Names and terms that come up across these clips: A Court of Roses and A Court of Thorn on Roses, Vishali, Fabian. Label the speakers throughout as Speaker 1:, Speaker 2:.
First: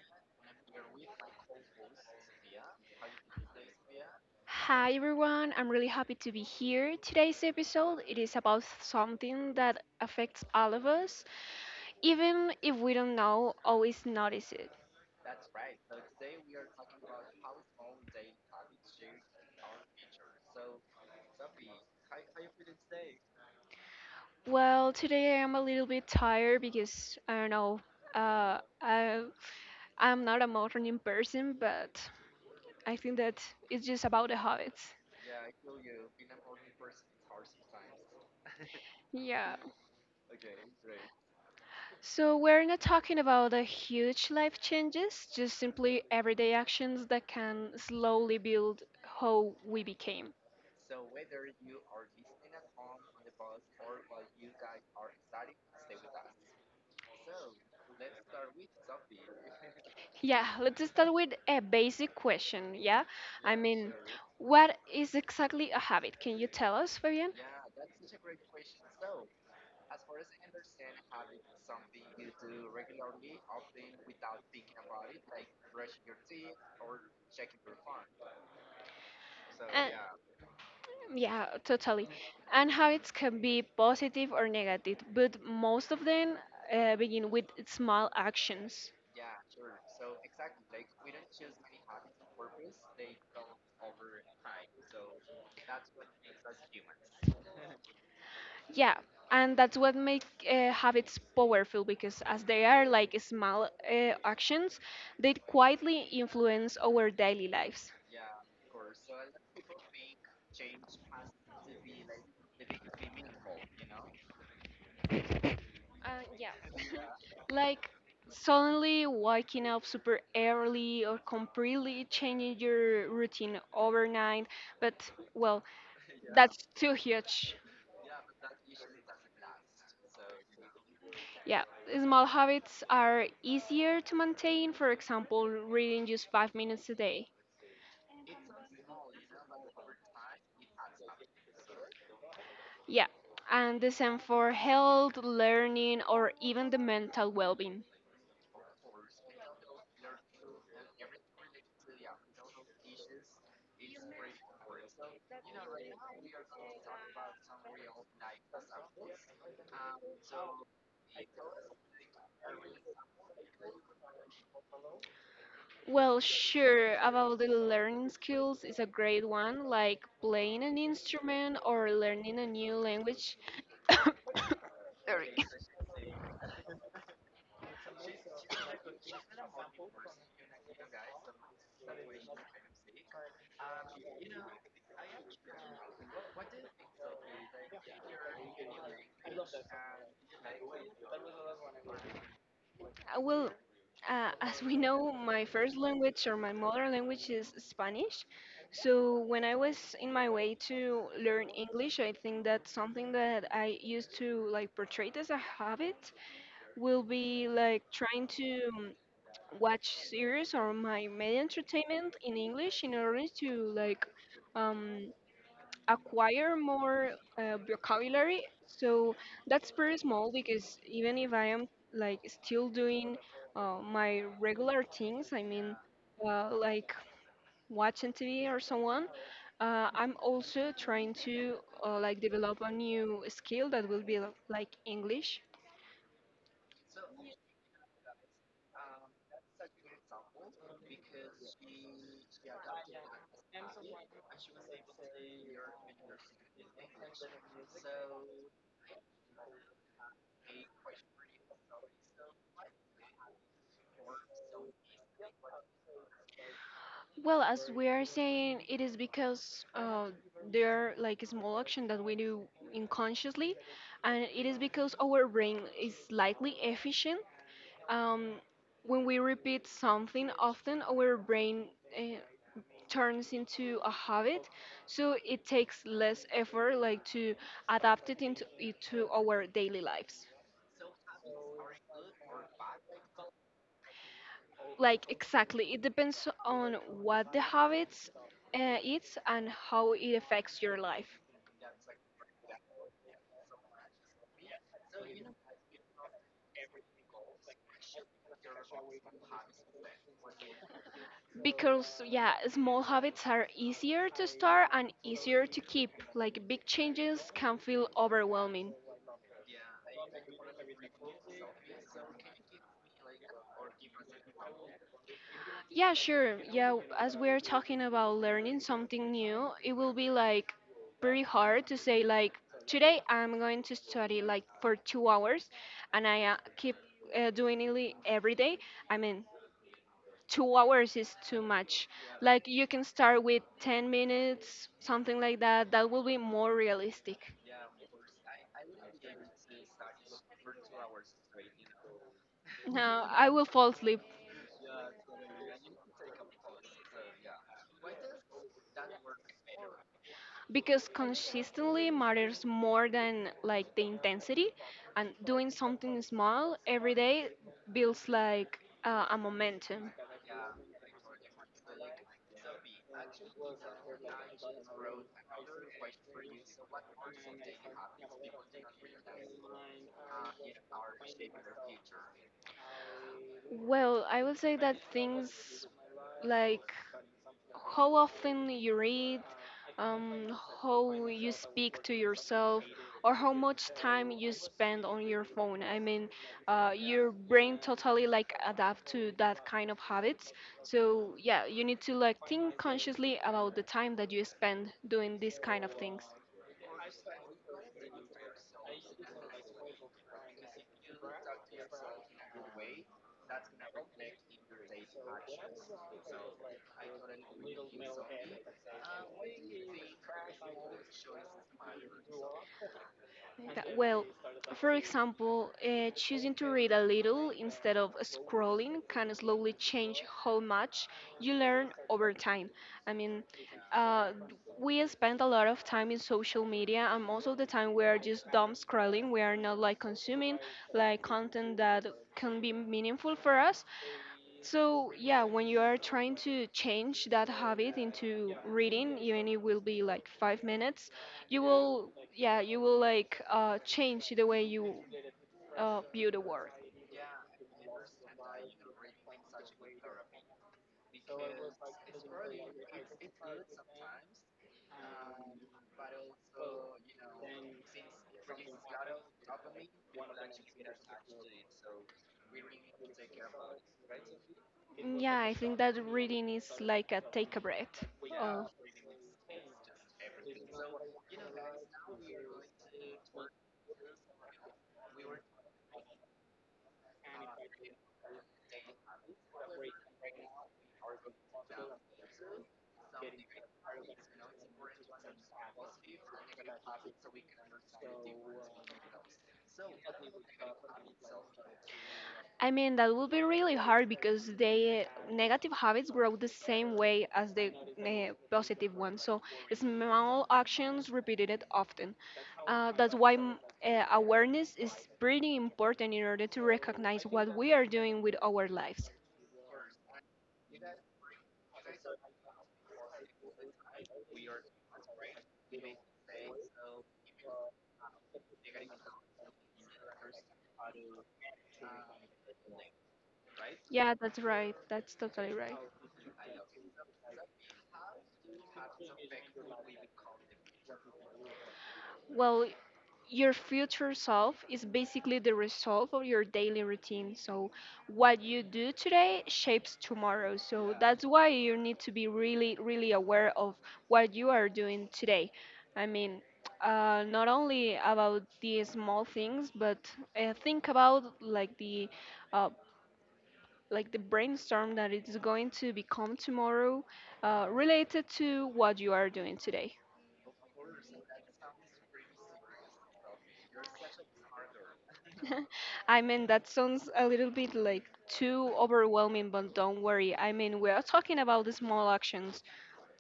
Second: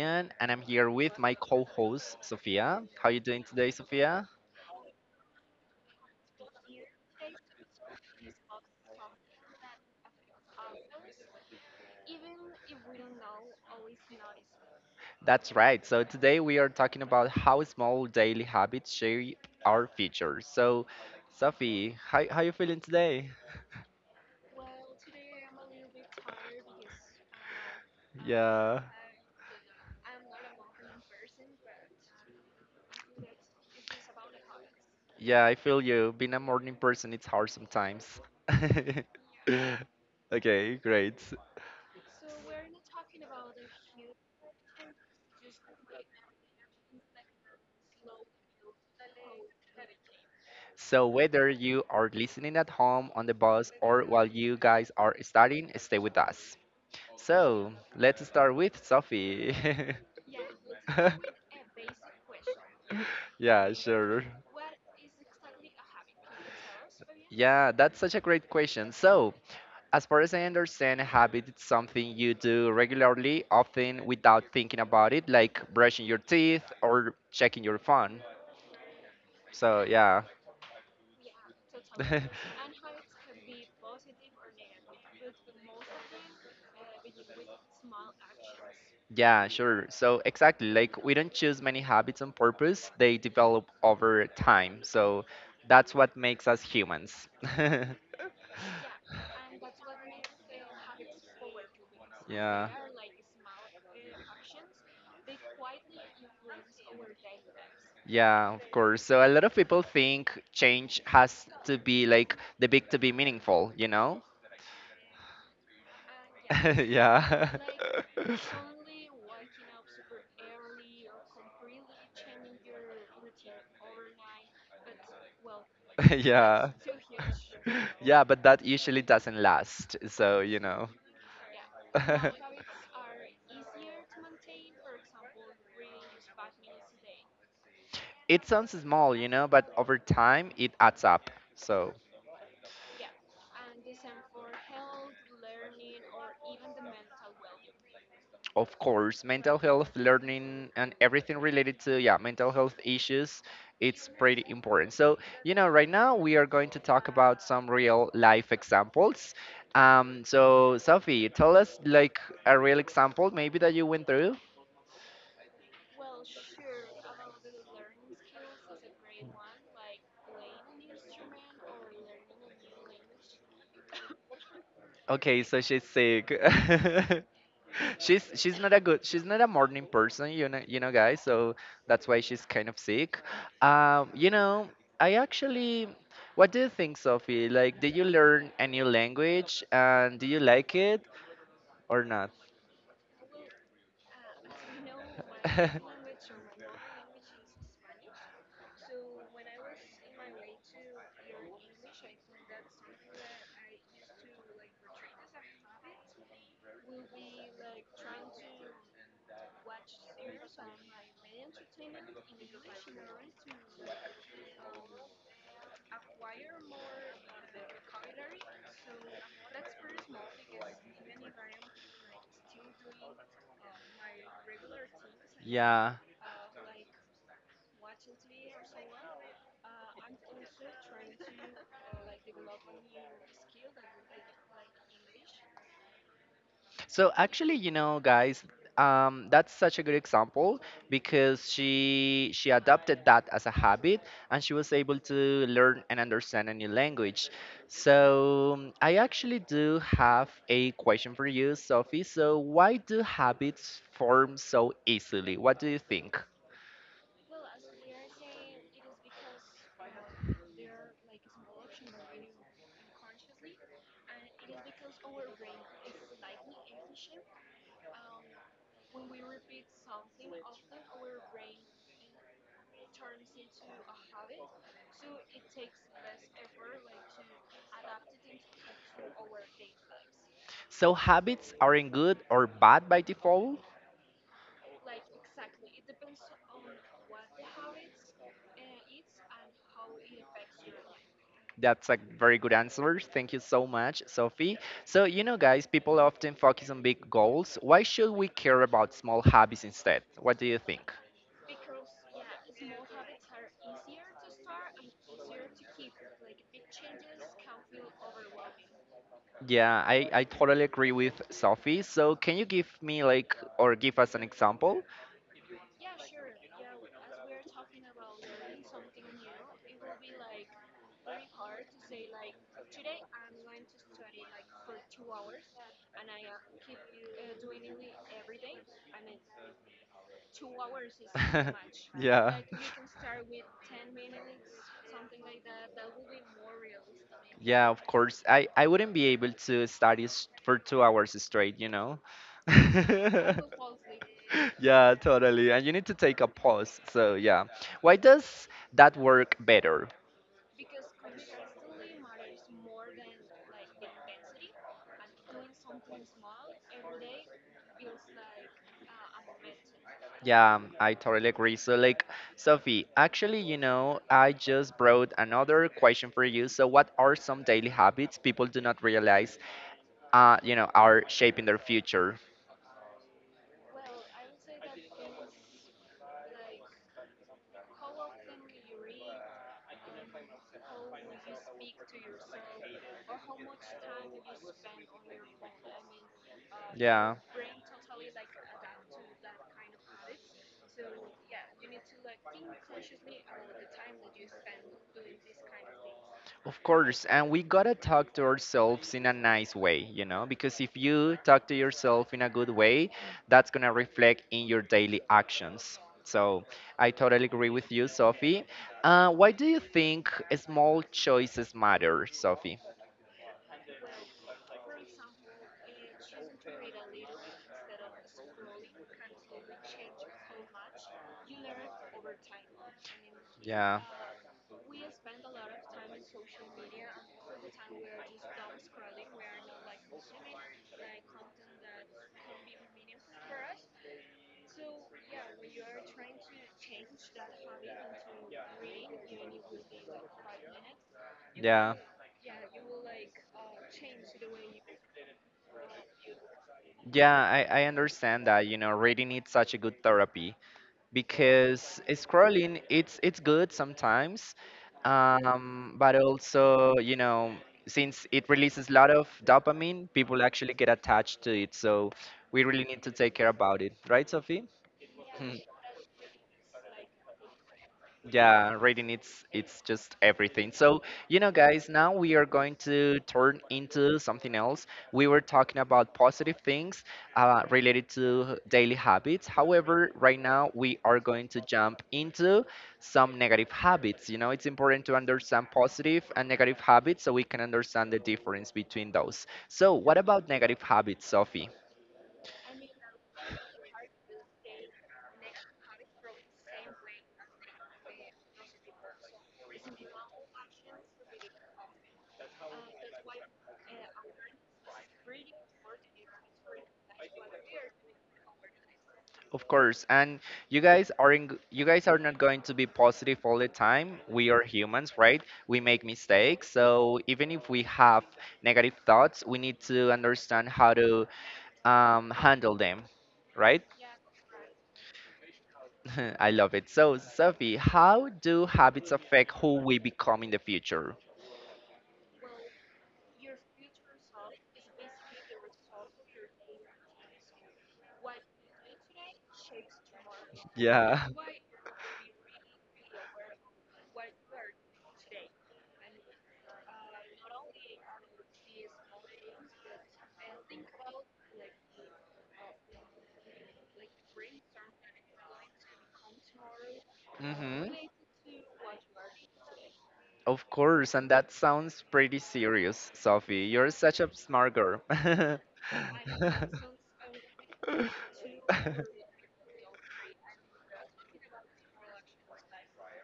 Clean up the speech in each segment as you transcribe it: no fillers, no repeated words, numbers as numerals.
Speaker 1: Fabian and I'm here with my co-host Sophia. How are you doing today, Sophia?
Speaker 2: Hi everyone, I'm really happy to be here. Today's episode it is about something that affects all of us, even if we don't know always notice it.
Speaker 1: That's right. So today we are talking about how small daily habits shape our future. So Sophie, how you feeling today?
Speaker 2: Well, today I am a little bit tired because I don't know. Uh,
Speaker 1: Yeah.
Speaker 2: I I'm not a morning person, but I think that it's just about the habits.
Speaker 1: Yeah, I feel you. Being a morning person it's hard sometimes.
Speaker 2: Yeah.
Speaker 1: Okay, great.
Speaker 2: So we're not talking about the huge life changes, just simply everyday actions that can slowly build how we became.
Speaker 1: So, whether you are listening at home, on the bus, or while you guys are studying, stay with us. So let's start with Sophie.
Speaker 2: Yeah, let's start with a basic question. Yeah, I
Speaker 1: Yeah,
Speaker 2: mean,
Speaker 1: sure.
Speaker 2: what is exactly a habit? Can you tell us, Fabian?
Speaker 1: Yeah, that's such a great question. So, as far as I understand, habit is something you do regularly, often without thinking about it, like brushing your teeth or checking your phone. So,
Speaker 2: And,
Speaker 1: yeah.
Speaker 2: yeah, totally. And habits can be positive or negative, but most of them begin with small actions.
Speaker 1: Yeah, sure. So exactly, like we don't choose many habits on purpose, they develop over time. So that's what makes us humans.
Speaker 2: Yeah, and that's what make habits powerful because as they
Speaker 1: Yeah.
Speaker 2: are like small actions, they quietly influence our daily lives.
Speaker 1: Yeah, of course. So a lot of people think change has to be like the big to be meaningful, you know?
Speaker 2: Uh, yeah.
Speaker 1: Yeah.
Speaker 2: Like suddenly waking up super early or completely changing your routine overnight. But, well, that's
Speaker 1: Yeah.
Speaker 2: too huge.
Speaker 1: Yeah, but that usually doesn't last. So, you know.
Speaker 2: Yeah, small habits are easier to maintain, for example, reading just 5 minutes a day.
Speaker 1: It sounds small, you know, but over time it adds up. So,
Speaker 2: Yeah, and the same for health, learning, or even the mental well being.
Speaker 1: of course, mental health, learning, and everything related to, yeah, mental health issues, it's pretty important. So, you know, right now we are going to talk about some real life examples. So Sophie, tell us like a real example maybe that you went through.
Speaker 2: Well, sure, about the learning skills is a great one, like playing an instrument or learning a new language.
Speaker 1: Okay, so she's sick. She's not a good she's not a morning person, you know, guys, so that's why she's kind of sick, you know. I actually, what do you think, Sophie? Like, did you learn a new language, and do you like it or not?
Speaker 2: Well, as we know, my first language or my mother language is Spanish. So when I was in my way to learn English, I think that something that I used to like portray as a habit will be like trying to watch series or my media entertainment in English in order to like um, acquire more vocabulary. So that's pretty small because even if I am like still doing my regular things, I mean,
Speaker 1: Yeah.
Speaker 2: like watching TV or someone, I'm also trying to like develop a new skill that will be like English.
Speaker 1: So actually, you know, guys, that's such a good example because she adopted that as a habit and she was able to learn and understand a new language. So I actually do have a question for you, Sophie. So why do habits form so easily? What do you think?
Speaker 2: Well, as we are saying, it is because there are like small action that we do unconsciously, and it is because our brain is slightly efficient. Um, when we repeat something often, our brain uh, turns into a habit, so it takes less effort, like to adapt it into it to our daily lives.
Speaker 1: So habits aren't good or bad by default?
Speaker 2: Like exactly, it depends on what the habits is and how it affects your life.
Speaker 1: That's a very good answer. Thank you so much, Sophie. So, you know, guys, people often focus on big goals. Why should we care about small hobbies instead? What do you think?
Speaker 2: Because yeah, small habits are easier to start and easier to keep. Like big changes can feel overwhelming.
Speaker 1: Yeah, I totally agree with Sophie. So, can you give me, like, or give us an example?
Speaker 2: Yeah, sure. Yeah, as we're talking about learning something new, it will be like pretty hard to say like today I'm going to study like for 2 hours and I keep every day. I mean, 2 hours is too much.
Speaker 1: Yeah.
Speaker 2: Like you can start with 10 minutes, something like that. That will be more realistic.
Speaker 1: Yeah, of course. I wouldn't be able to study for 2 hours straight, you know.
Speaker 2: Now, I will fall asleep.
Speaker 1: Yeah, totally. And you need to take a pause. So yeah, why does that work better?
Speaker 2: Because consistently matters more than like the intensity and doing something small every day builds like a momentum.
Speaker 1: Yeah, I totally agree. So like, Sophie, actually, you know, I just brought another question for you. So what are some daily habits people do not realize, you know, are shaping their future?
Speaker 2: Well, I would say that things like how often you read, um, how you speak to yourself, or how much time you spend on your phone. I mean, your
Speaker 1: Yeah.
Speaker 2: brain totally like adapt to that kind of habits. So yeah, you need to like think consciously about the time that you spend doing these kind of things.
Speaker 1: Of course, and we gotta talk to ourselves in a nice way, you know, because if you talk to yourself in a good way, that's gonna reflect in your daily actions. So I totally agree with you, Sophie. Why do you think small choices matter, Sophie?
Speaker 2: That, well, for example, choosing to read a little instead of scrolling can slowly change how much you learn over time. I mean,
Speaker 1: Yeah,
Speaker 2: uh, we spend a lot of time in social media, and most of the time we are just dumb scrolling. We are not like consuming like content that can be meaningful for us. So, yeah, when you are trying to change that habit into reading, even it will be like 5 minutes,
Speaker 1: yeah,
Speaker 2: you will like change the way you view the world.
Speaker 1: yeah. I understand that. You know, reading is such a good therapy, because scrolling, it's good sometimes, but also, you know, since it releases a lot of dopamine, people actually get attached to it. So we really need to take care about it, right, Sophie?
Speaker 2: Mm, yeah, I think that reading is like a take a breath. Uh,
Speaker 1: Yeah, reading, it's just everything. So, you know, guys, now we are going to turn into something else. We were talking about positive things related to daily habits. However, right now we are going to jump into some negative habits. You know, it's important to understand positive and negative habits so we can understand the difference between those. So, what about negative habits, Sophie?
Speaker 2: I mean, that would be really hard because the negative habits grow the same way as the positive ones. So, small actions repeated it often. That's why awareness is pretty important in order to recognize what we are doing with our lives.
Speaker 1: Of course, and you guys aren't g- you guys are not going to be positive all the time. We are humans, right? We make mistakes. So even if we have negative thoughts, we need to understand how to handle them, right?
Speaker 2: Yeah, that's right. That's totally right.
Speaker 1: I love it. So, Sophie, how do habits affect who we become in the future?
Speaker 2: Well, your future self is basically the result of your daily routine. So, what you do today shapes tomorrow. So, that's
Speaker 1: Yeah.
Speaker 2: why you need to be really, really aware of what you are doing today. I mean, not only about the small things, but think about uh, like the brainstorm that it's going to become tomorrow,
Speaker 1: Mm-hmm.
Speaker 2: related to what you are doing today.
Speaker 1: Of course, and that sounds pretty serious, Sophie. You're such a smart girl.
Speaker 2: I mean, that sounds a little bit like too overwhelming, but don't worry. I mean, we are talking about the small actions.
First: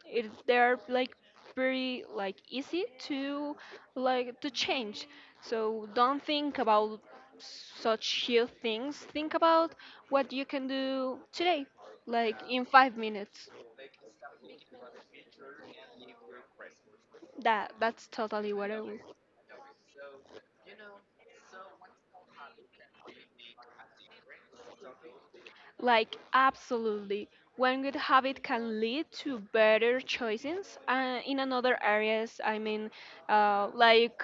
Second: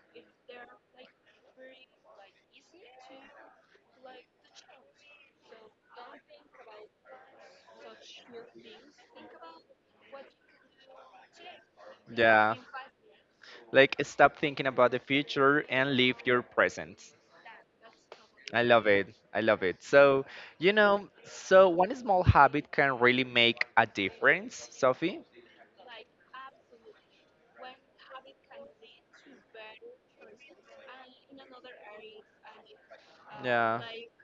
Speaker 2: It, they're like pretty like easy to like to change. So don't think about such huge things. Think about what you can do today, like
Speaker 1: Yeah.
Speaker 2: in 5 minutes.
Speaker 1: Like stop thinking about the future and live your present.
Speaker 2: That that's totally
Speaker 1: I
Speaker 2: what I
Speaker 1: love it.
Speaker 2: will.
Speaker 1: I love it. So, you know, so one small habit can really make a difference, Sophie.
Speaker 2: Like, absolutely. One good habit can lead to better choices in another areas. Uh,
Speaker 1: Yeah.
Speaker 2: like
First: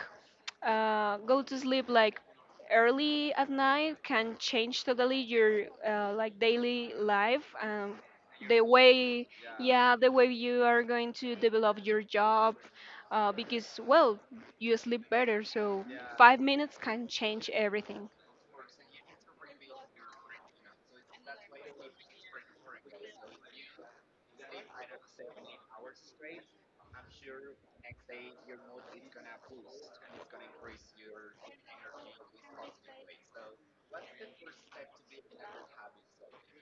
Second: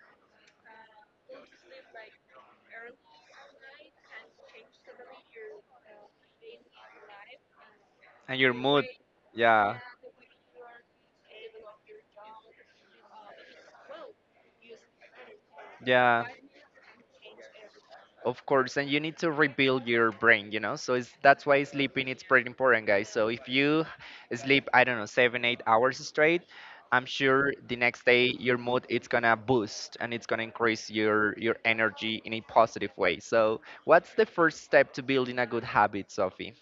Speaker 2: go to sleep like early at night can change totally your like daily life and
Speaker 1: And your
Speaker 2: the
Speaker 1: mood.
Speaker 2: way,
Speaker 1: Yeah.
Speaker 2: yeah, the way you are going to develop your job. Because you sleep better, so
Speaker 1: Yeah.
Speaker 2: 5 minutes can change everything.
Speaker 1: Of course, and you need to rebuild your brain, you know. So it's that's why sleeping it's pretty important, guys. So if you sleep, I don't know, seven, 8 hours straight, I'm sure the next day your mood it's gonna boost and it's gonna increase your energy in a positive way. So what's the first step to building a good habit, Sophie?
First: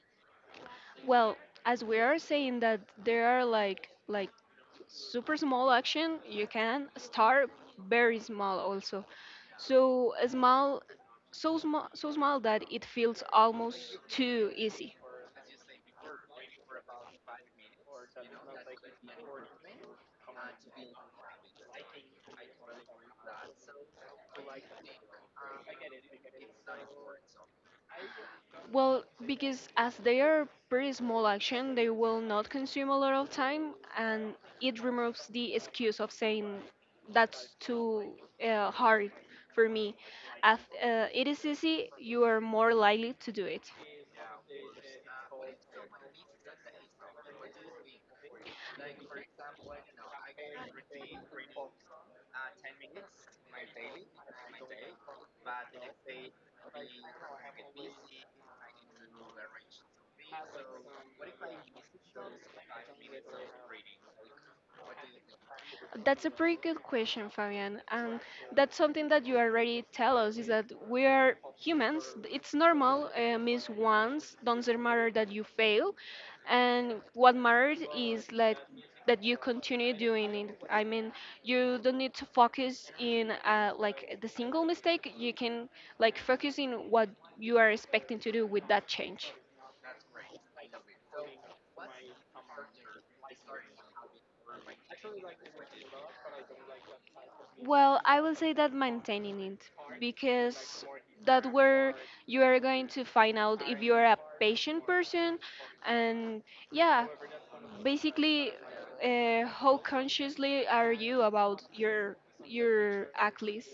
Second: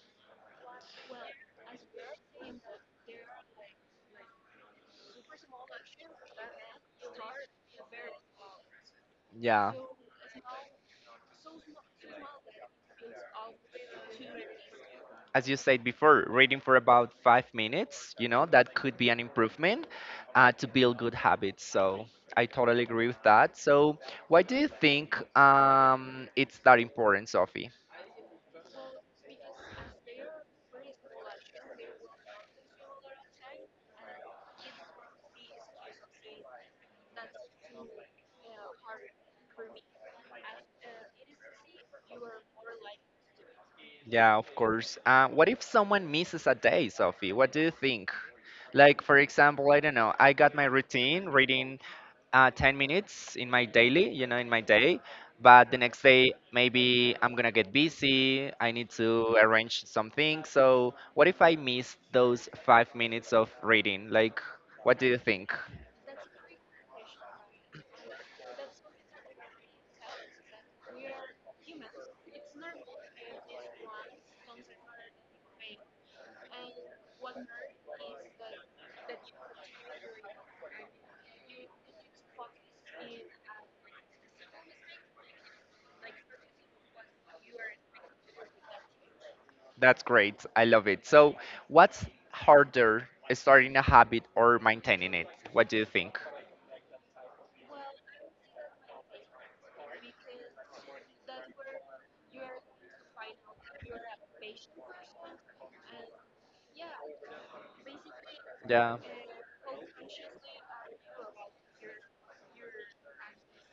Speaker 2: Well, as we are saying that there are like super small action you can start very small also,
Speaker 1: Yeah.
Speaker 2: so a small that it feels almost too easy.
Speaker 1: As you said before, reading for about 5 minutes, you know, that could be an improvement to build good habits. So I totally agree with that. So why do you think it's that important, Sophie?
Speaker 2: Well, because as they are pretty small action they will not consume a lot of time and it removes the excuse of saying that's too hard for me. As it is easy you are more likely to do it.
Speaker 1: Yeah, of course. What if someone misses a day, Sophie? What do you think? Like, for example, I don't know, I got my routine reading 10 minutes in my daily, you know, in my day. But the next day, maybe I'm gonna get busy. I need to arrange something. So, what if I miss those 5 minutes of reading? Like, what do you think?
Speaker 2: That's a pretty good question, Fabian. And that's something that you already tell us is that we are humans. It's normal, miss once, doesn't matter that you fail. And what matters is like that you continue doing it. I mean, you don't need to focus in like the single mistake. You can like focus in what you are expecting to do with that change.
Speaker 1: That's great. I love it. So, what's harder, starting a habit or maintaining it? What do you think?
Speaker 2: Well, I will say that maintaining it, because that where you are going to find out if you are a patient person and yeah, basically
Speaker 1: Yeah.
Speaker 2: how consciously are you about your athletes.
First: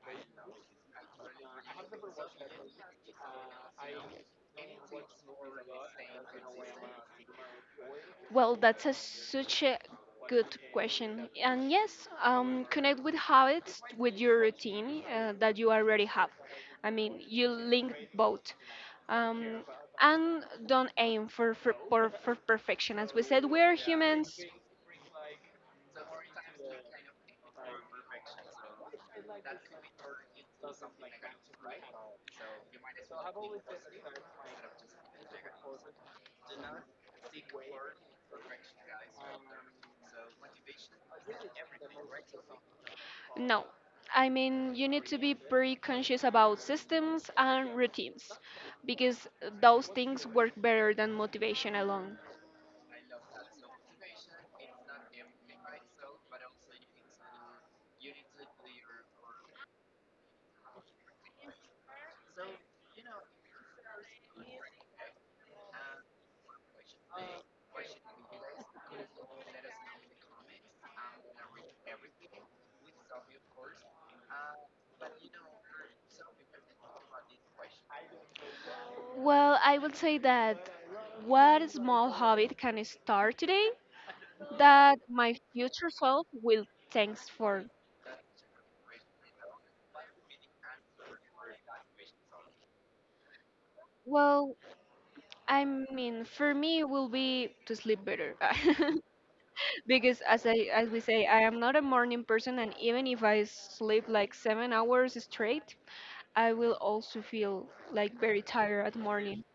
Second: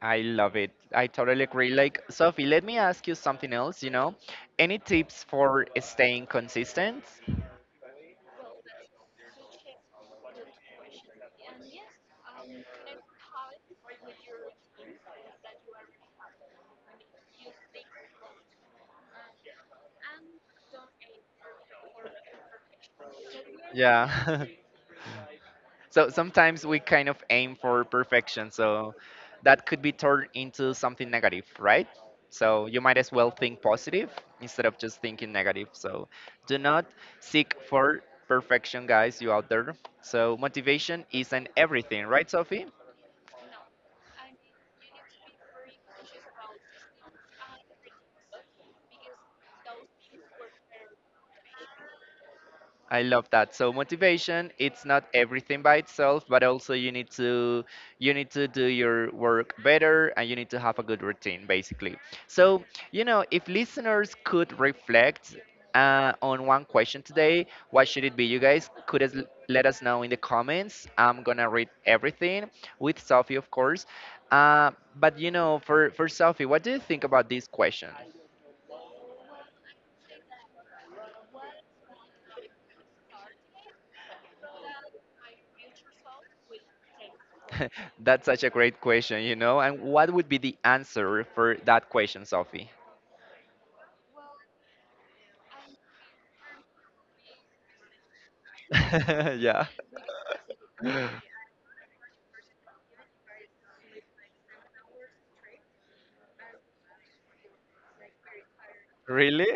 Speaker 1: I love it. I totally agree. Like, Sophie, let me ask you something else, you know? Any tips for staying consistent?
Speaker 2: Well, that's a, such a good question. And yes, connect with habits with your routine that you already have. I mean, you link both. Um, and don't aim for perfection. As we said, we're humans.
Speaker 1: Yeah. So sometimes we kind of aim for perfection, so that could be turned into something negative, right? So you might as well think positive instead of just thinking negative. So do not seek for perfection, guys, you out there. So motivation isn't everything, right, Sophie?
Speaker 2: No. I mean, you need to be pretty conscious about systems and routines because those things work better than motivation alone.
Speaker 1: I love that. So motivation, it's not everything by itself, but also you need to do your work better and you need to have a good routine basically. So, you know, if listeners could reflect on one question today, what should it be? You guys could let us know in the comments. I'm going to read everything with Sophie, of course. Uh, but you know, for Sophie, what do you think about this question?
Speaker 2: Well, I would say that what small habit can I start today that my future self will thanks for?
Speaker 1: That's such a great question, you know. And what would be the answer for that question, Sophie?
Speaker 2: Well, I mean, for me, it will be to sleep better.
Speaker 1: Yeah.
Speaker 2: Because as I as we say, I am not a morning person, and even if I sleep like 7 hours straight, I will also feel like very tired at morning.
Speaker 1: Really?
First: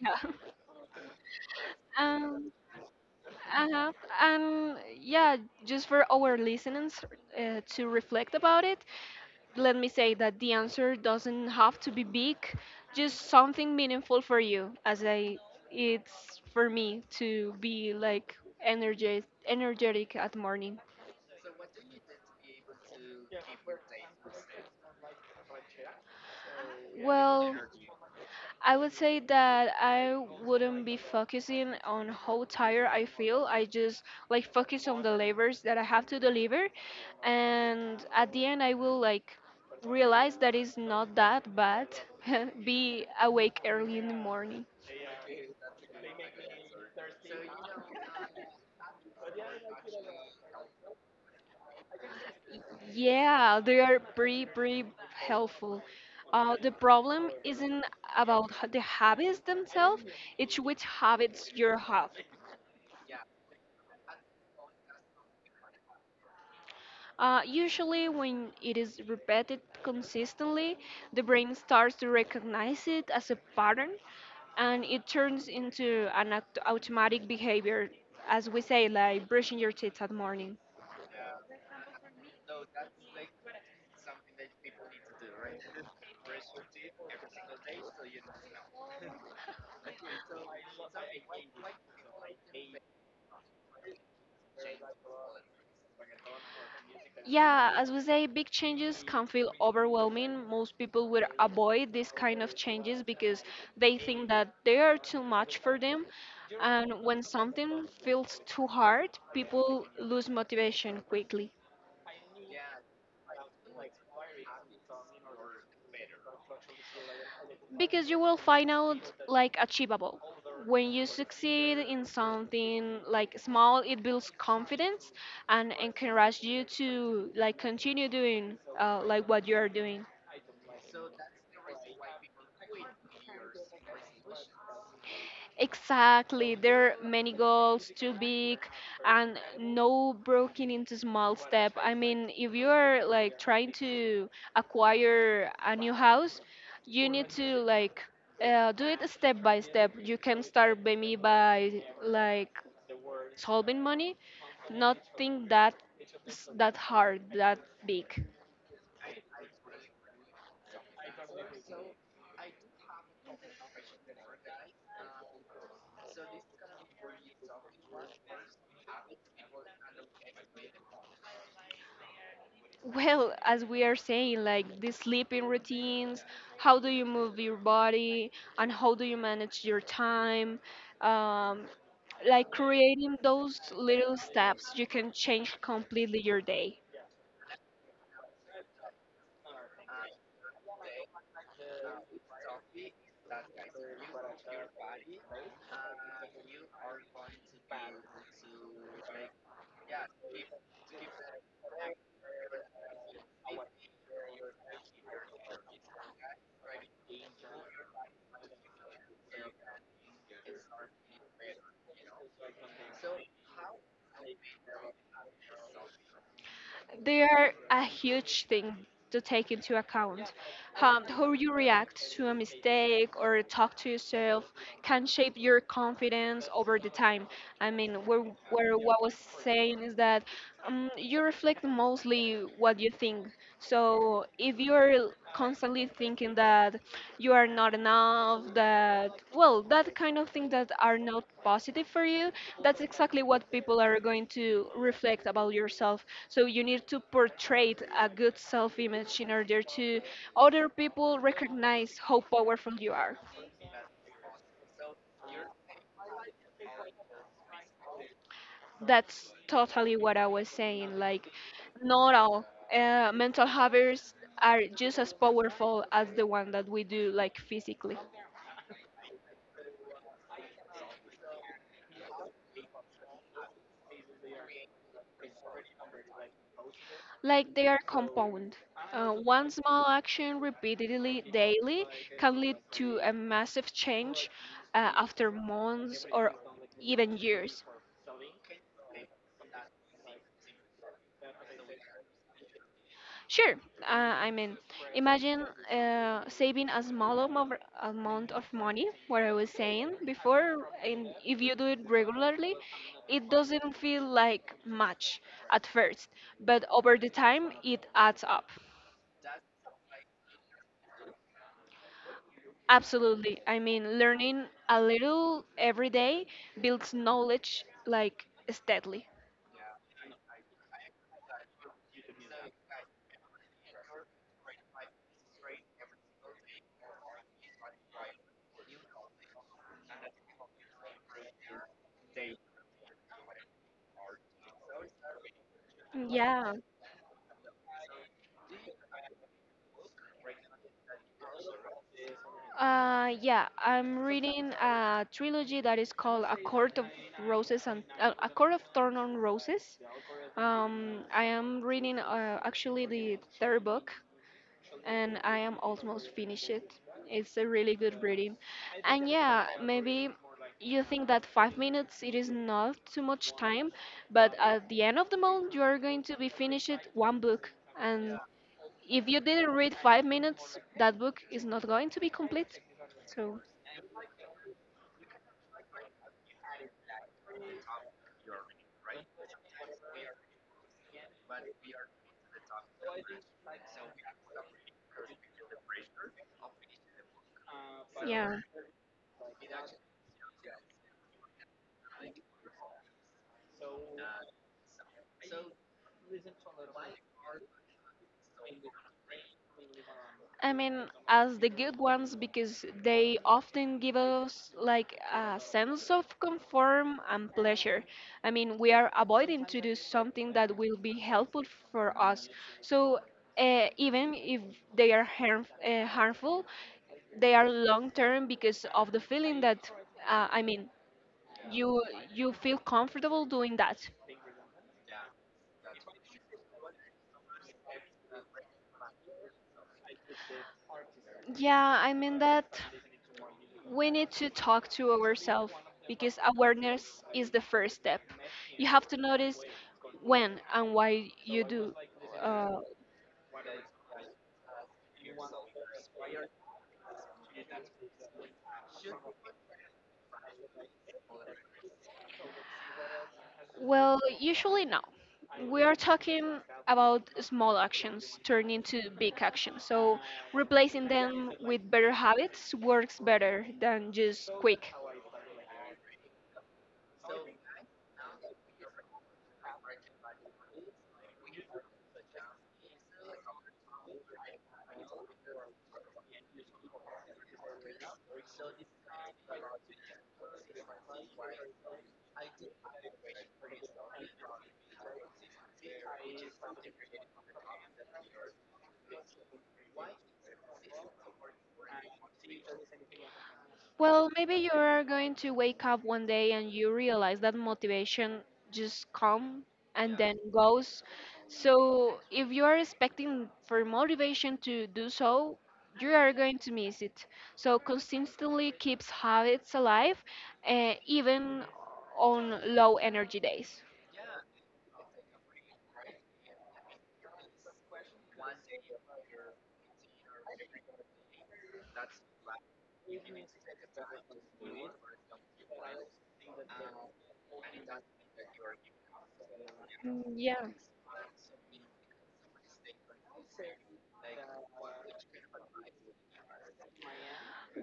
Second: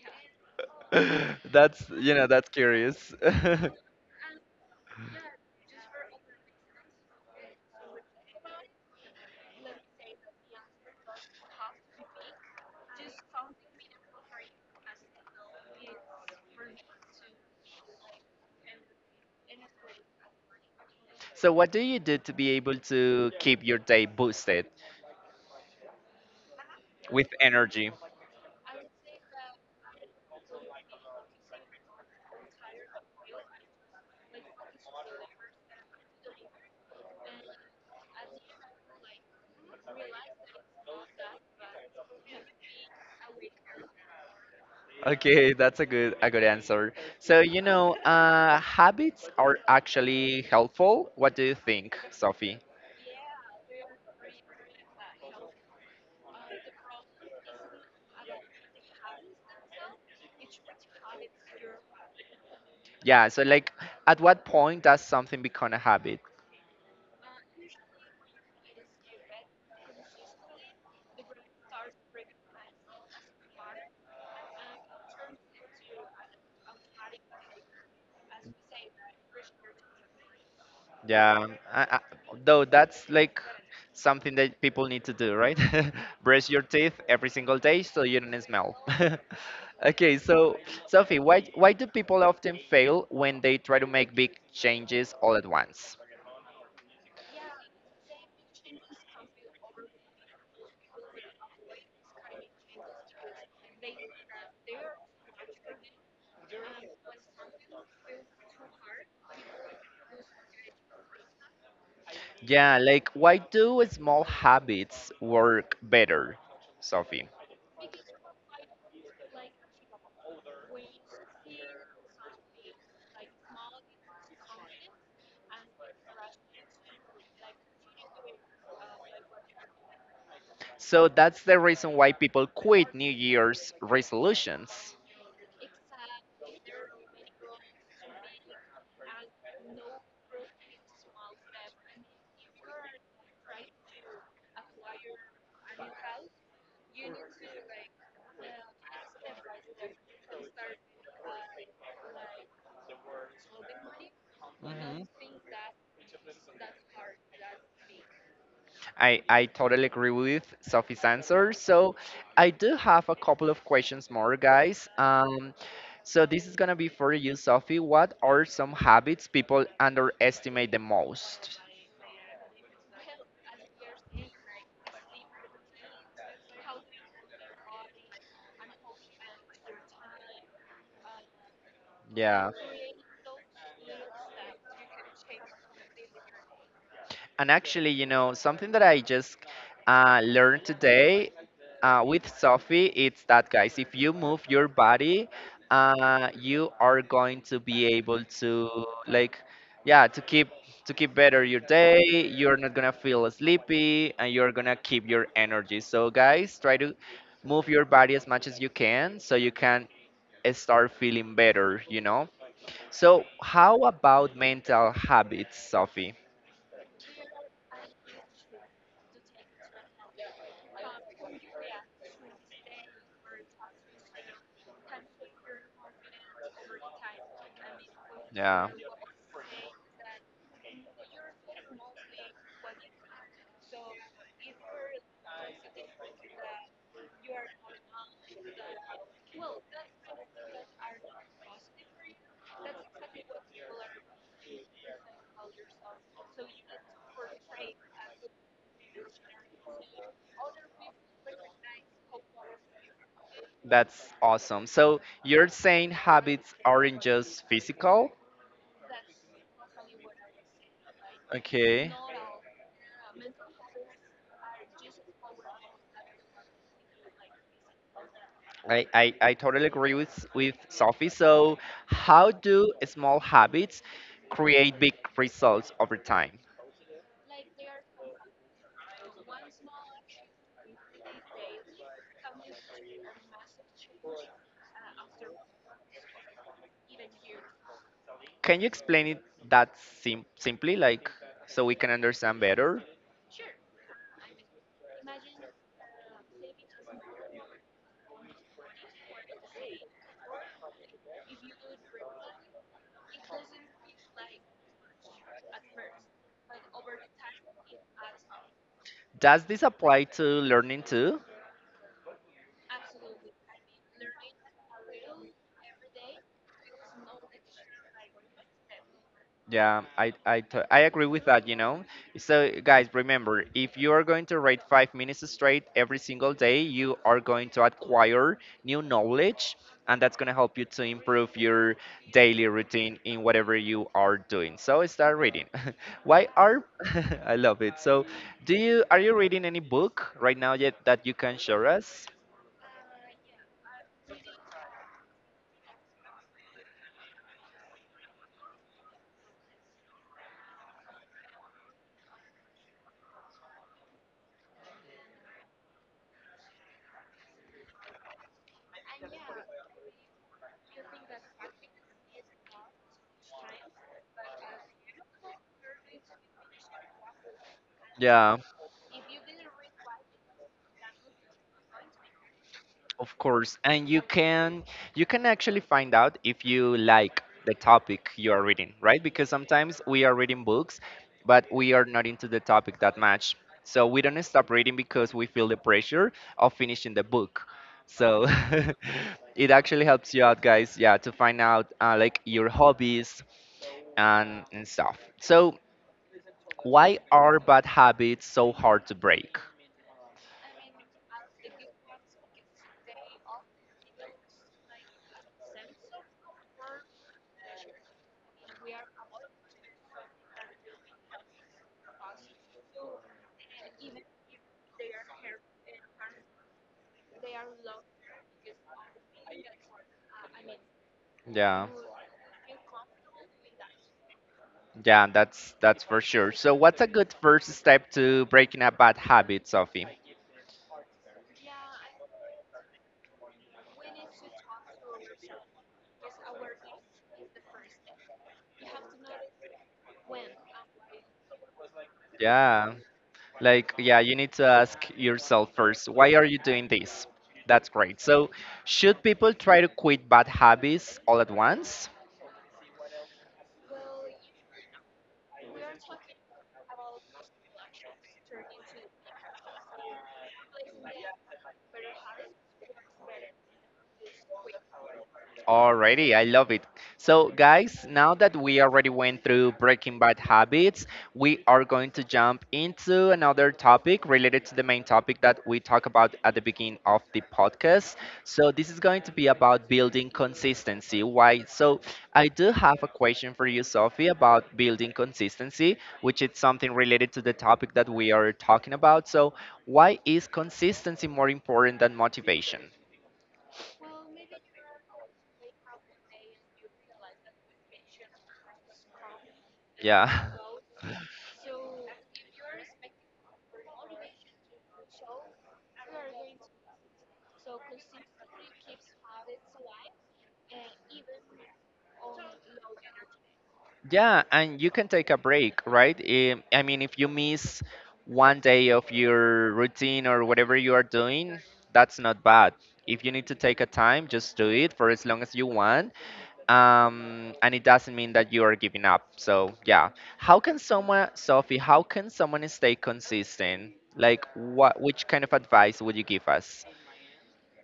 Speaker 2: Yeah.
Speaker 1: That's, you know, that's
Speaker 2: Um,
Speaker 1: curious.
Speaker 2: uh-huh. And yeah, just for our listeners to reflect about it, let me say that the answer doesn't have to be big, just something meaningful for you. As I, it's for me to be like energetic, energetic at morning.
Speaker 1: So what do you do to be able to keep your day boosted with
Speaker 2: Well,
Speaker 1: energy?
Speaker 2: I would say that I wouldn't be focusing on how tired I feel. I just like focus on the labors that I have to deliver, and at the end, I will like realize that it's not that bad. Be awake early in the morning.
Speaker 1: Okay, that's a good answer. So you know, habits are actually helpful. What do you think, Sophie?
Speaker 2: Yeah, they are pretty, pretty helpful. The problem isn't about the habits themselves, it's which habits you have.
Speaker 1: Yeah. So like, at what point does something become a habit?
Speaker 2: Usually, when it is repeated consistently, the brain starts to recognize it as a pattern and it turns into an automatic behavior, as we say, like brushing your teeth at morning.
Speaker 1: Yeah, I, I, though that's like something that people need to do, right? Brush your teeth every single day so you don't smell. Okay, so Sophie, why do people often fail when they try to make big changes all at once?
Speaker 2: Yeah, as we say, big changes can feel overwhelming. Most people will avoid these kind of changes because they think that they are too much for them. And when something feels too hard, people lose motivation quickly
Speaker 1: Yeah, like why do small habits work better, Sophie?
Speaker 2: because you will find out like achievable. When you succeed in something like small, it builds confidence and encourages you to like continue doing like what you are doing.
Speaker 1: So that's the reason why people quit New Year's resolutions.
Speaker 2: Exactly. There are many goals, too big, and no broken into small step. I mean, if you are like trying to acquire a new house, you need to like do it step by step. You can start maybe by like solving money, not
Speaker 1: Mhm.
Speaker 2: think that that hard, that big.
Speaker 1: I totally agree with Sophie's answer. So I do have a couple of questions more, guys. So this is gonna be for you, Sophie. What are some habits people underestimate the most?
Speaker 2: Well, as we are saying, like the sleeping routines, how do you move your body, and how do you manage your time? Um, like
Speaker 1: Yeah.
Speaker 2: creating those little steps, you can change completely your day.
Speaker 1: And actually, you know, something that I just learned today with Sophie, it's that, guys, if you move your body, you are going to be able to, like, yeah, to keep better your day. You're not gonna feel sleepy, and you're gonna keep your energy. So, guys, try to move your body as much as you can, so you can start feeling better. You know. So, how about mental habits, Sophie?
Speaker 2: They are a huge thing to take into account. How you react to a mistake or talk to yourself can shape your confidence over the time. I mean, where,
Speaker 1: Yeah.
Speaker 2: where what I was saying is that you reflect mostly what you think. So if you're constantly thinking that you are not enough, that, well, that kind of things that are not positive for you, that's exactly what people are going to reflect about yourself, so you need to portray a good self-image in order to other people recognize how powerful you are.
Speaker 1: That's awesome. So you're saying habits aren't just physical?
Speaker 2: That's totally what I was saying. Like,
Speaker 1: Okay.
Speaker 2: not all mental habits are just as powerful as the one that we do, like physically.
Speaker 1: I totally agree with Sophie. So, how do small habits create big results over time?
Speaker 2: Like they are compound. One small action repeatedly daily can lead to a massive change after months or even years.
Speaker 1: Can you explain it that simply, like, so we can understand better?
Speaker 2: Sure. I mean, imagine saving a small amount of money, what I was saying before, and if you do it regularly, it doesn't feel like much at first, but over the time, it adds up.
Speaker 1: Does this apply to learning too?
Speaker 2: Absolutely. I mean, learning a little every day builds knowledge like steadily.
Speaker 1: Yeah, I agree with that, you know. So guys, remember, if you are going to read 5 minutes straight every single day, you are going to acquire new knowledge and that's going to help you to improve your daily routine in whatever you are doing. So start reading. Why
Speaker 2: Yeah,
Speaker 1: are I love it. So, do you are you reading any book right now yet that you can share us?
Speaker 2: yeah. I'm reading a trilogy that is called A Court of Roses and A Court of Thorn on Roses. I am reading actually the third book, and I am almost finished it. It's a really good reading, and yeah, maybe you think that 5 minutes it is not too much time, but at the end of the month you are going to be finished one book, and
Speaker 1: Yeah.
Speaker 2: if you didn't read 5 minutes, that book is not going to be complete.
Speaker 1: Of
Speaker 2: So,
Speaker 1: course, and you can actually find out if you like the topic you are reading, right? Because sometimes we are reading books, but we are not into the topic that much. So we don't stop reading because we feel the pressure of finishing the book. So
Speaker 2: yeah.
Speaker 1: it actually helps you out, guys. Yeah, to find out like your hobbies and stuff. So why are bad habits so hard to break?
Speaker 2: I mean, as the good ones, because they often give us like a sense of conform and pleasure. I mean, we are avoiding to do something that will be helpful for us. So, even if they are harmful, they are long term because of the feeling that, I mean,
Speaker 1: Yeah.
Speaker 2: you you feel comfortable doing that.
Speaker 1: Yeah, that's for sure. So what's a good first step to breaking a bad habit, Sophie?
Speaker 2: Yeah, I mean that we need to talk to ourselves because awareness is the first step. You have to notice when and why you do. Uh,
Speaker 1: Yeah. Like yeah, you need to ask yourself first, why are you doing this? That's great. So should people try to quit bad habits all at once?
Speaker 2: well, usually no. We are talking about small actions turn into big actions. So replacing them with better habits works better than just quick.
Speaker 1: Alrighty, I love it. So, guys, now that we already went through breaking bad habits, we are going to jump into another topic related to the main topic that we talked about at the beginning of the podcast. So, this is going to be about building consistency. Why? So, I do have a question for you, Sophie, about building consistency, which is something related to the topic that we are talking about. So, why is consistency more important than motivation?
Speaker 2: Well, maybe you are going to wake up one day and you realize that motivation just come, and yeah,
Speaker 1: Yeah.
Speaker 2: then goes. So if you are expecting for motivation to do so, you are going to miss it. So consistently keeps habits alive, even on low energy days.
Speaker 1: Yeah, and you can take a break, right? I mean, if you miss one day of your routine or whatever you are doing, that's not bad. If you need to take a time, just do it for as long as you want. And it doesn't mean that you are giving up. So, yeah.
Speaker 2: Mm,
Speaker 1: How
Speaker 2: yeah.
Speaker 1: can someone, Sophie, how can someone stay consistent? Like, what, which kind of advice would you give us?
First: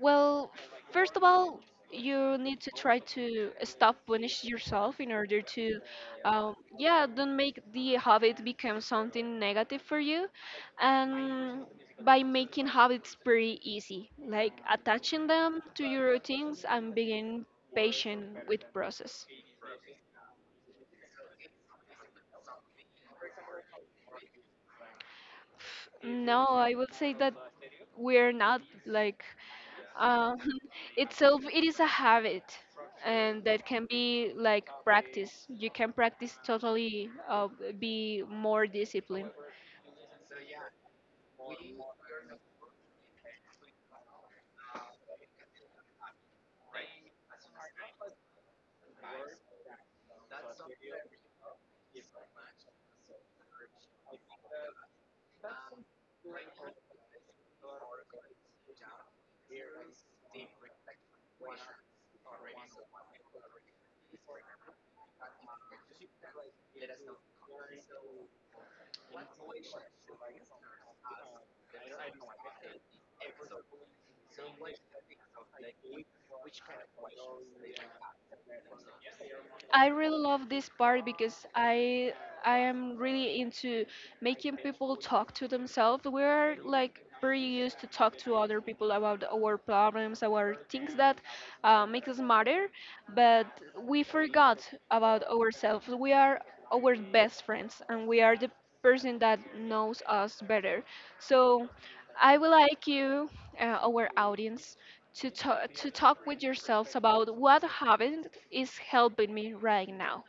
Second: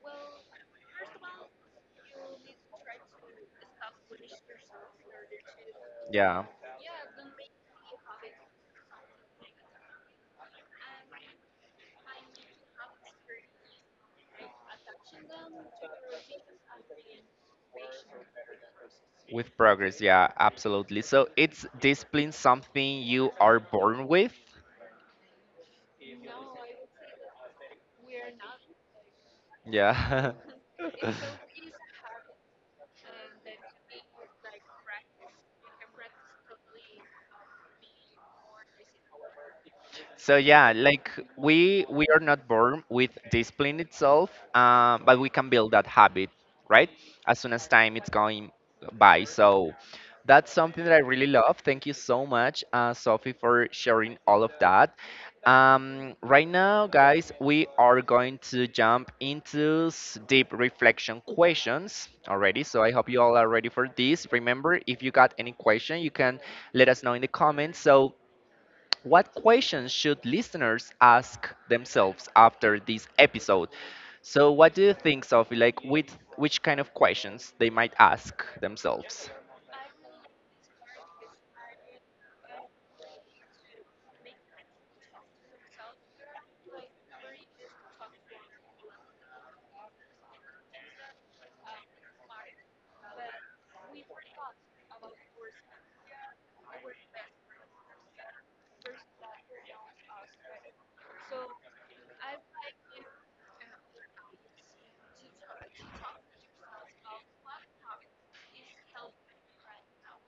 Speaker 2: Well, first of all, you need to try to stop punish yourself in order to,
Speaker 1: Yeah,
Speaker 2: yeah, don't make the habit become something negative for you, and by making habits pretty easy, like attaching them to your routines and being patient with process.
Speaker 1: with progress. Yeah, absolutely. So, it's discipline something you are born with?
Speaker 2: No, I would say that we're not like
Speaker 1: Yeah.
Speaker 2: um, itself. It is a habit, and that can be like practice. You can practice totally, be more disciplined.
Speaker 1: So yeah, like we are not born with discipline itself, but we can build that habit, right? As soon as time it's going by. So that's something that I really love. Thank you so much, Sophie, for sharing all of that. Right now, guys, we are going to jump into deep reflection questions already. So I hope you all are ready for this. Remember, if you got any question, you can let us know in the comments. So what questions should listeners ask themselves after this episode? So, what do you think, Sophie? Like, with which kind of questions they might ask themselves?
Speaker 2: I really love this part because I am really into making people talk to themselves. We're like very used to talk to other people about our problems, our things that make us matter, but we forgot about ourselves. We are our best friends, and we are the person that knows us better. So I would like you, our audience, to talk with yourselves about what habit is helping me right now.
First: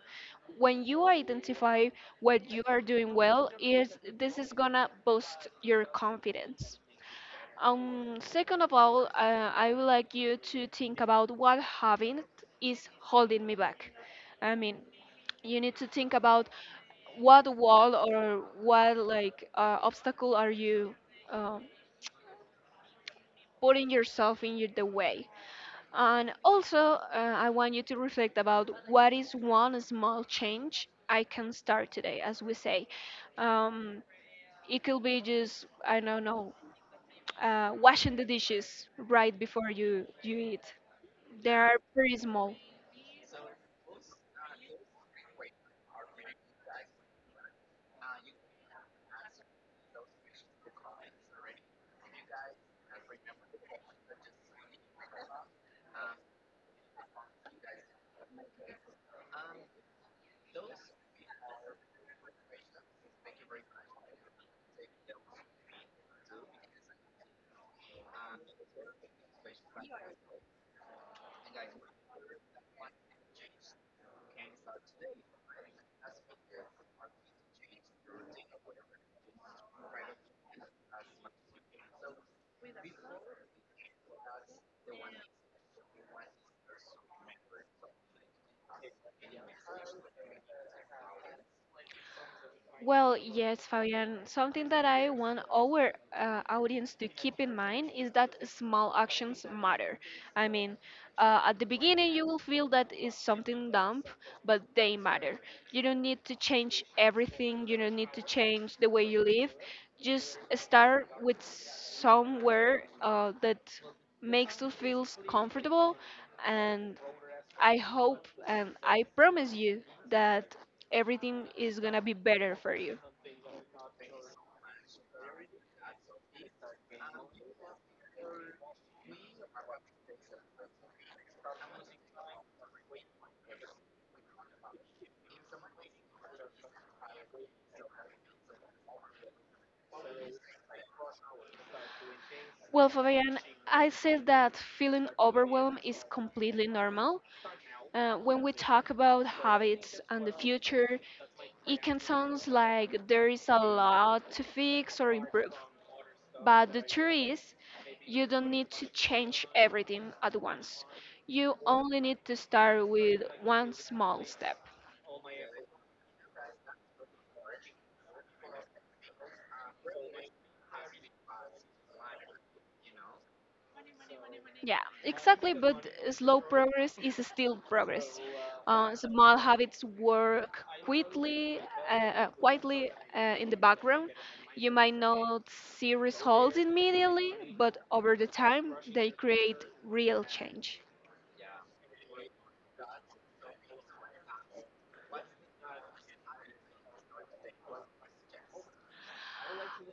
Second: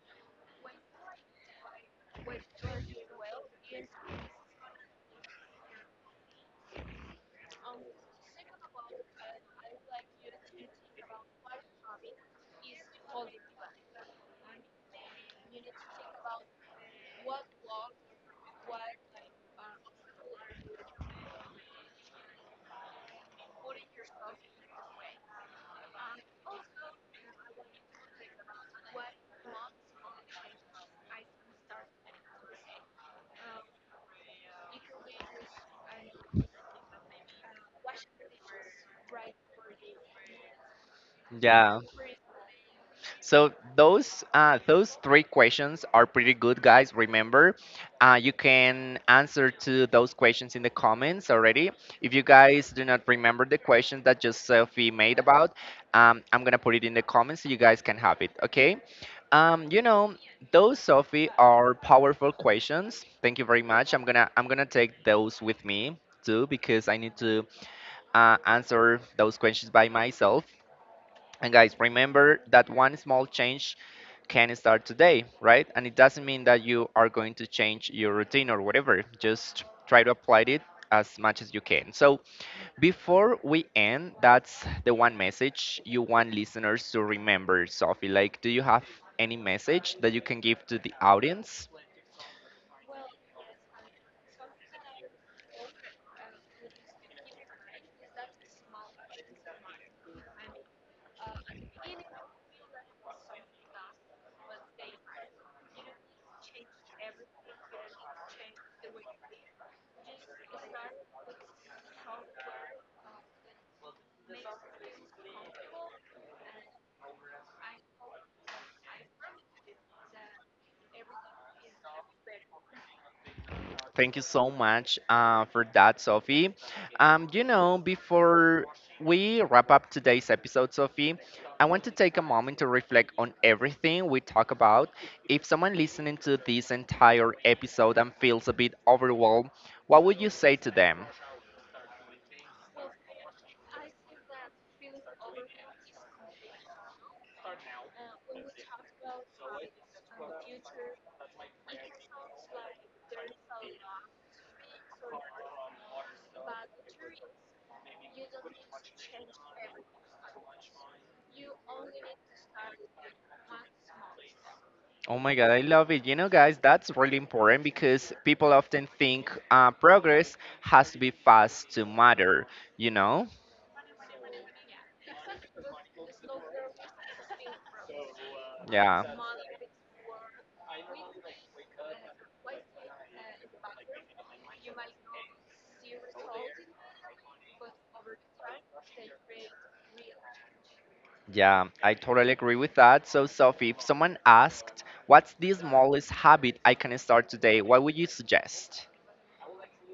Speaker 2: When you identify what you are doing well, is this is gonna boost your confidence. Second of all, I would like you to think about what habit is holding me back. I mean, you need to think about what wall or what like obstacle are you uh, putting yourself in the way. And also, I want you to reflect about what is one small change I can start today, as we say. Um, it could be just, I don't know, washing the dishes right before you eat. They are
Speaker 1: Yeah.
Speaker 2: pretty small.
Speaker 1: So those three questions are pretty good, guys. Remember, you can answer to those questions in the comments already. If you guys do not remember the question that just Sophie made about, I'm gonna put it in the comments so you guys can have it. Okay. You know, those Sophie are powerful questions. Thank you very much. I'm gonna take those with me too because I need to answer those questions by myself. And guys, remember that one small change can start today, right? And it doesn't mean that you are going to change your routine or whatever. Just try to apply it as much as you can. So, before we end, that's the one message you want listeners to remember, Sophie. Like, do you have any message that you can give to the audience?
Speaker 2: Well, yes, Fabian. Something that I want our audience to keep in mind is that small actions matter. I mean, at the beginning, you will feel that is something dumb, but they matter. You don't need to change everything, you don't need to change the way you live. Just start with somewhere that makes you feel comfortable, and I hope and I promise you that everything is gonna be better for you.
Speaker 1: Thank you so much for that, Sophie. You know, before we wrap up today's episode, Sophie, I want to take a moment to reflect on everything we talk about. If someone listening to this entire episode and feels a bit overwhelmed, what would you say to them?
Speaker 2: Well, Fabian, I say that feeling overwhelmed is completely normal. When we talk about habits and the future, it can sound like there is a lot to fix or improve. But the truth is, you don't need to change everything at once. You only need to start with one small step.
Speaker 1: Oh my God, I love it. You know, guys, that's really important because people often think progress has to be fast to matter, you know?
Speaker 2: Yeah, exactly. But slow progress is still progress.
Speaker 1: Yeah.
Speaker 2: Small habits work quickly, quietly in the background. You might not see results immediately, but over the time, they create real change.
Speaker 1: Yeah, I totally agree with that. So, Sophie, if someone asked, what's the smallest habit I can start today, what would you suggest?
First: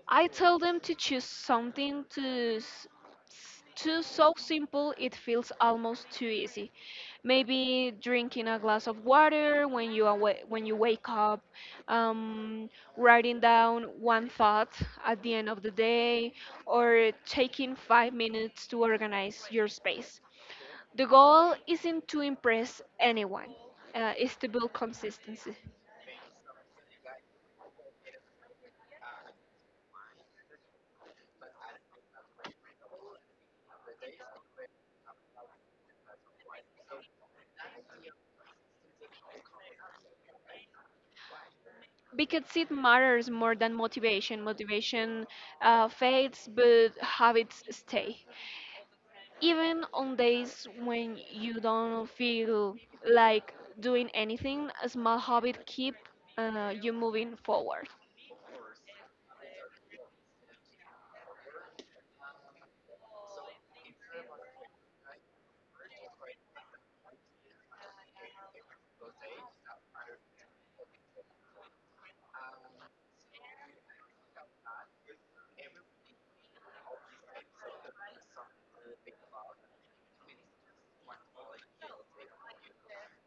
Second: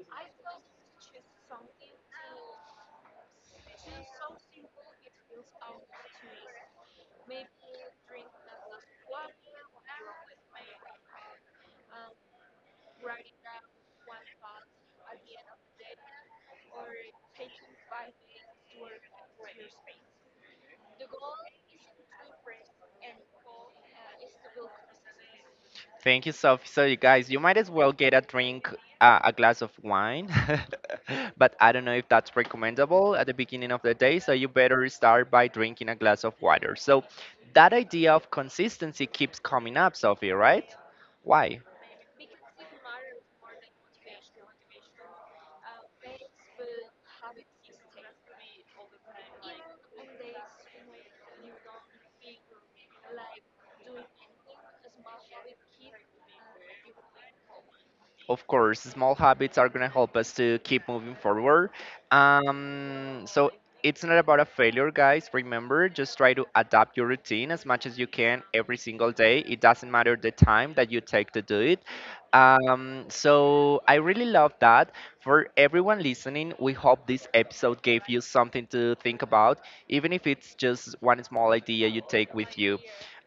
Speaker 2: I tell them to choose something to s- s- too so simple it feels almost too easy. Maybe drinking a glass of water when you awa when you wake up, um, writing down one thought at the end of the day, or taking 5 minutes to organize your space. The goal isn't to impress anyone, is to build consistency
Speaker 1: Thank you, Sophie. So, you guys, you might as well get a drink, a glass of wine. But I don't know if that's recommendable at the beginning of the day. So, you better start by drinking a glass of water. So, that idea of consistency keeps coming up, Sophie, right? Why?
Speaker 2: because it matters more than motivation. Motivation fades, but habits stay. Even on days when you don't feel like doing anything, a small habit keep you moving forward.
Speaker 1: Of course, small habits are going to help us to keep moving forward. So it's not about a failure, guys. Remember, just try to adapt your routine as much as you can every single day. It doesn't matter the time that you take to do it. So I really love that. For everyone listening, we hope this episode gave you something to think about, even if it's just one small idea you take with you.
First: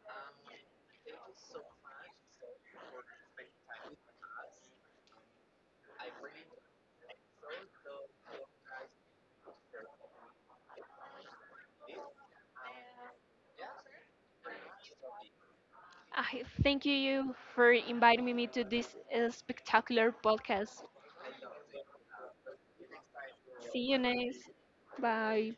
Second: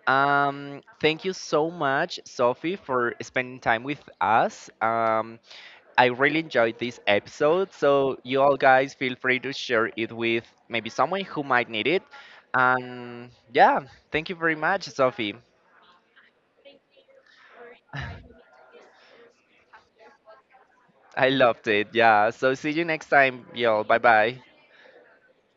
Speaker 1: Thank you so much, Sophie, for spending time with us. I really enjoyed this episode. So, you all guys feel free to share it with maybe someone who might need it. Yeah, thank you very much, Sophie.
Speaker 2: I thank you for inviting me to this spectacular podcast.
Speaker 1: I loved it. Yeah. So, see you next time, y'all.
Speaker 2: See you
Speaker 1: Bye bye.
Speaker 2: next. Bye.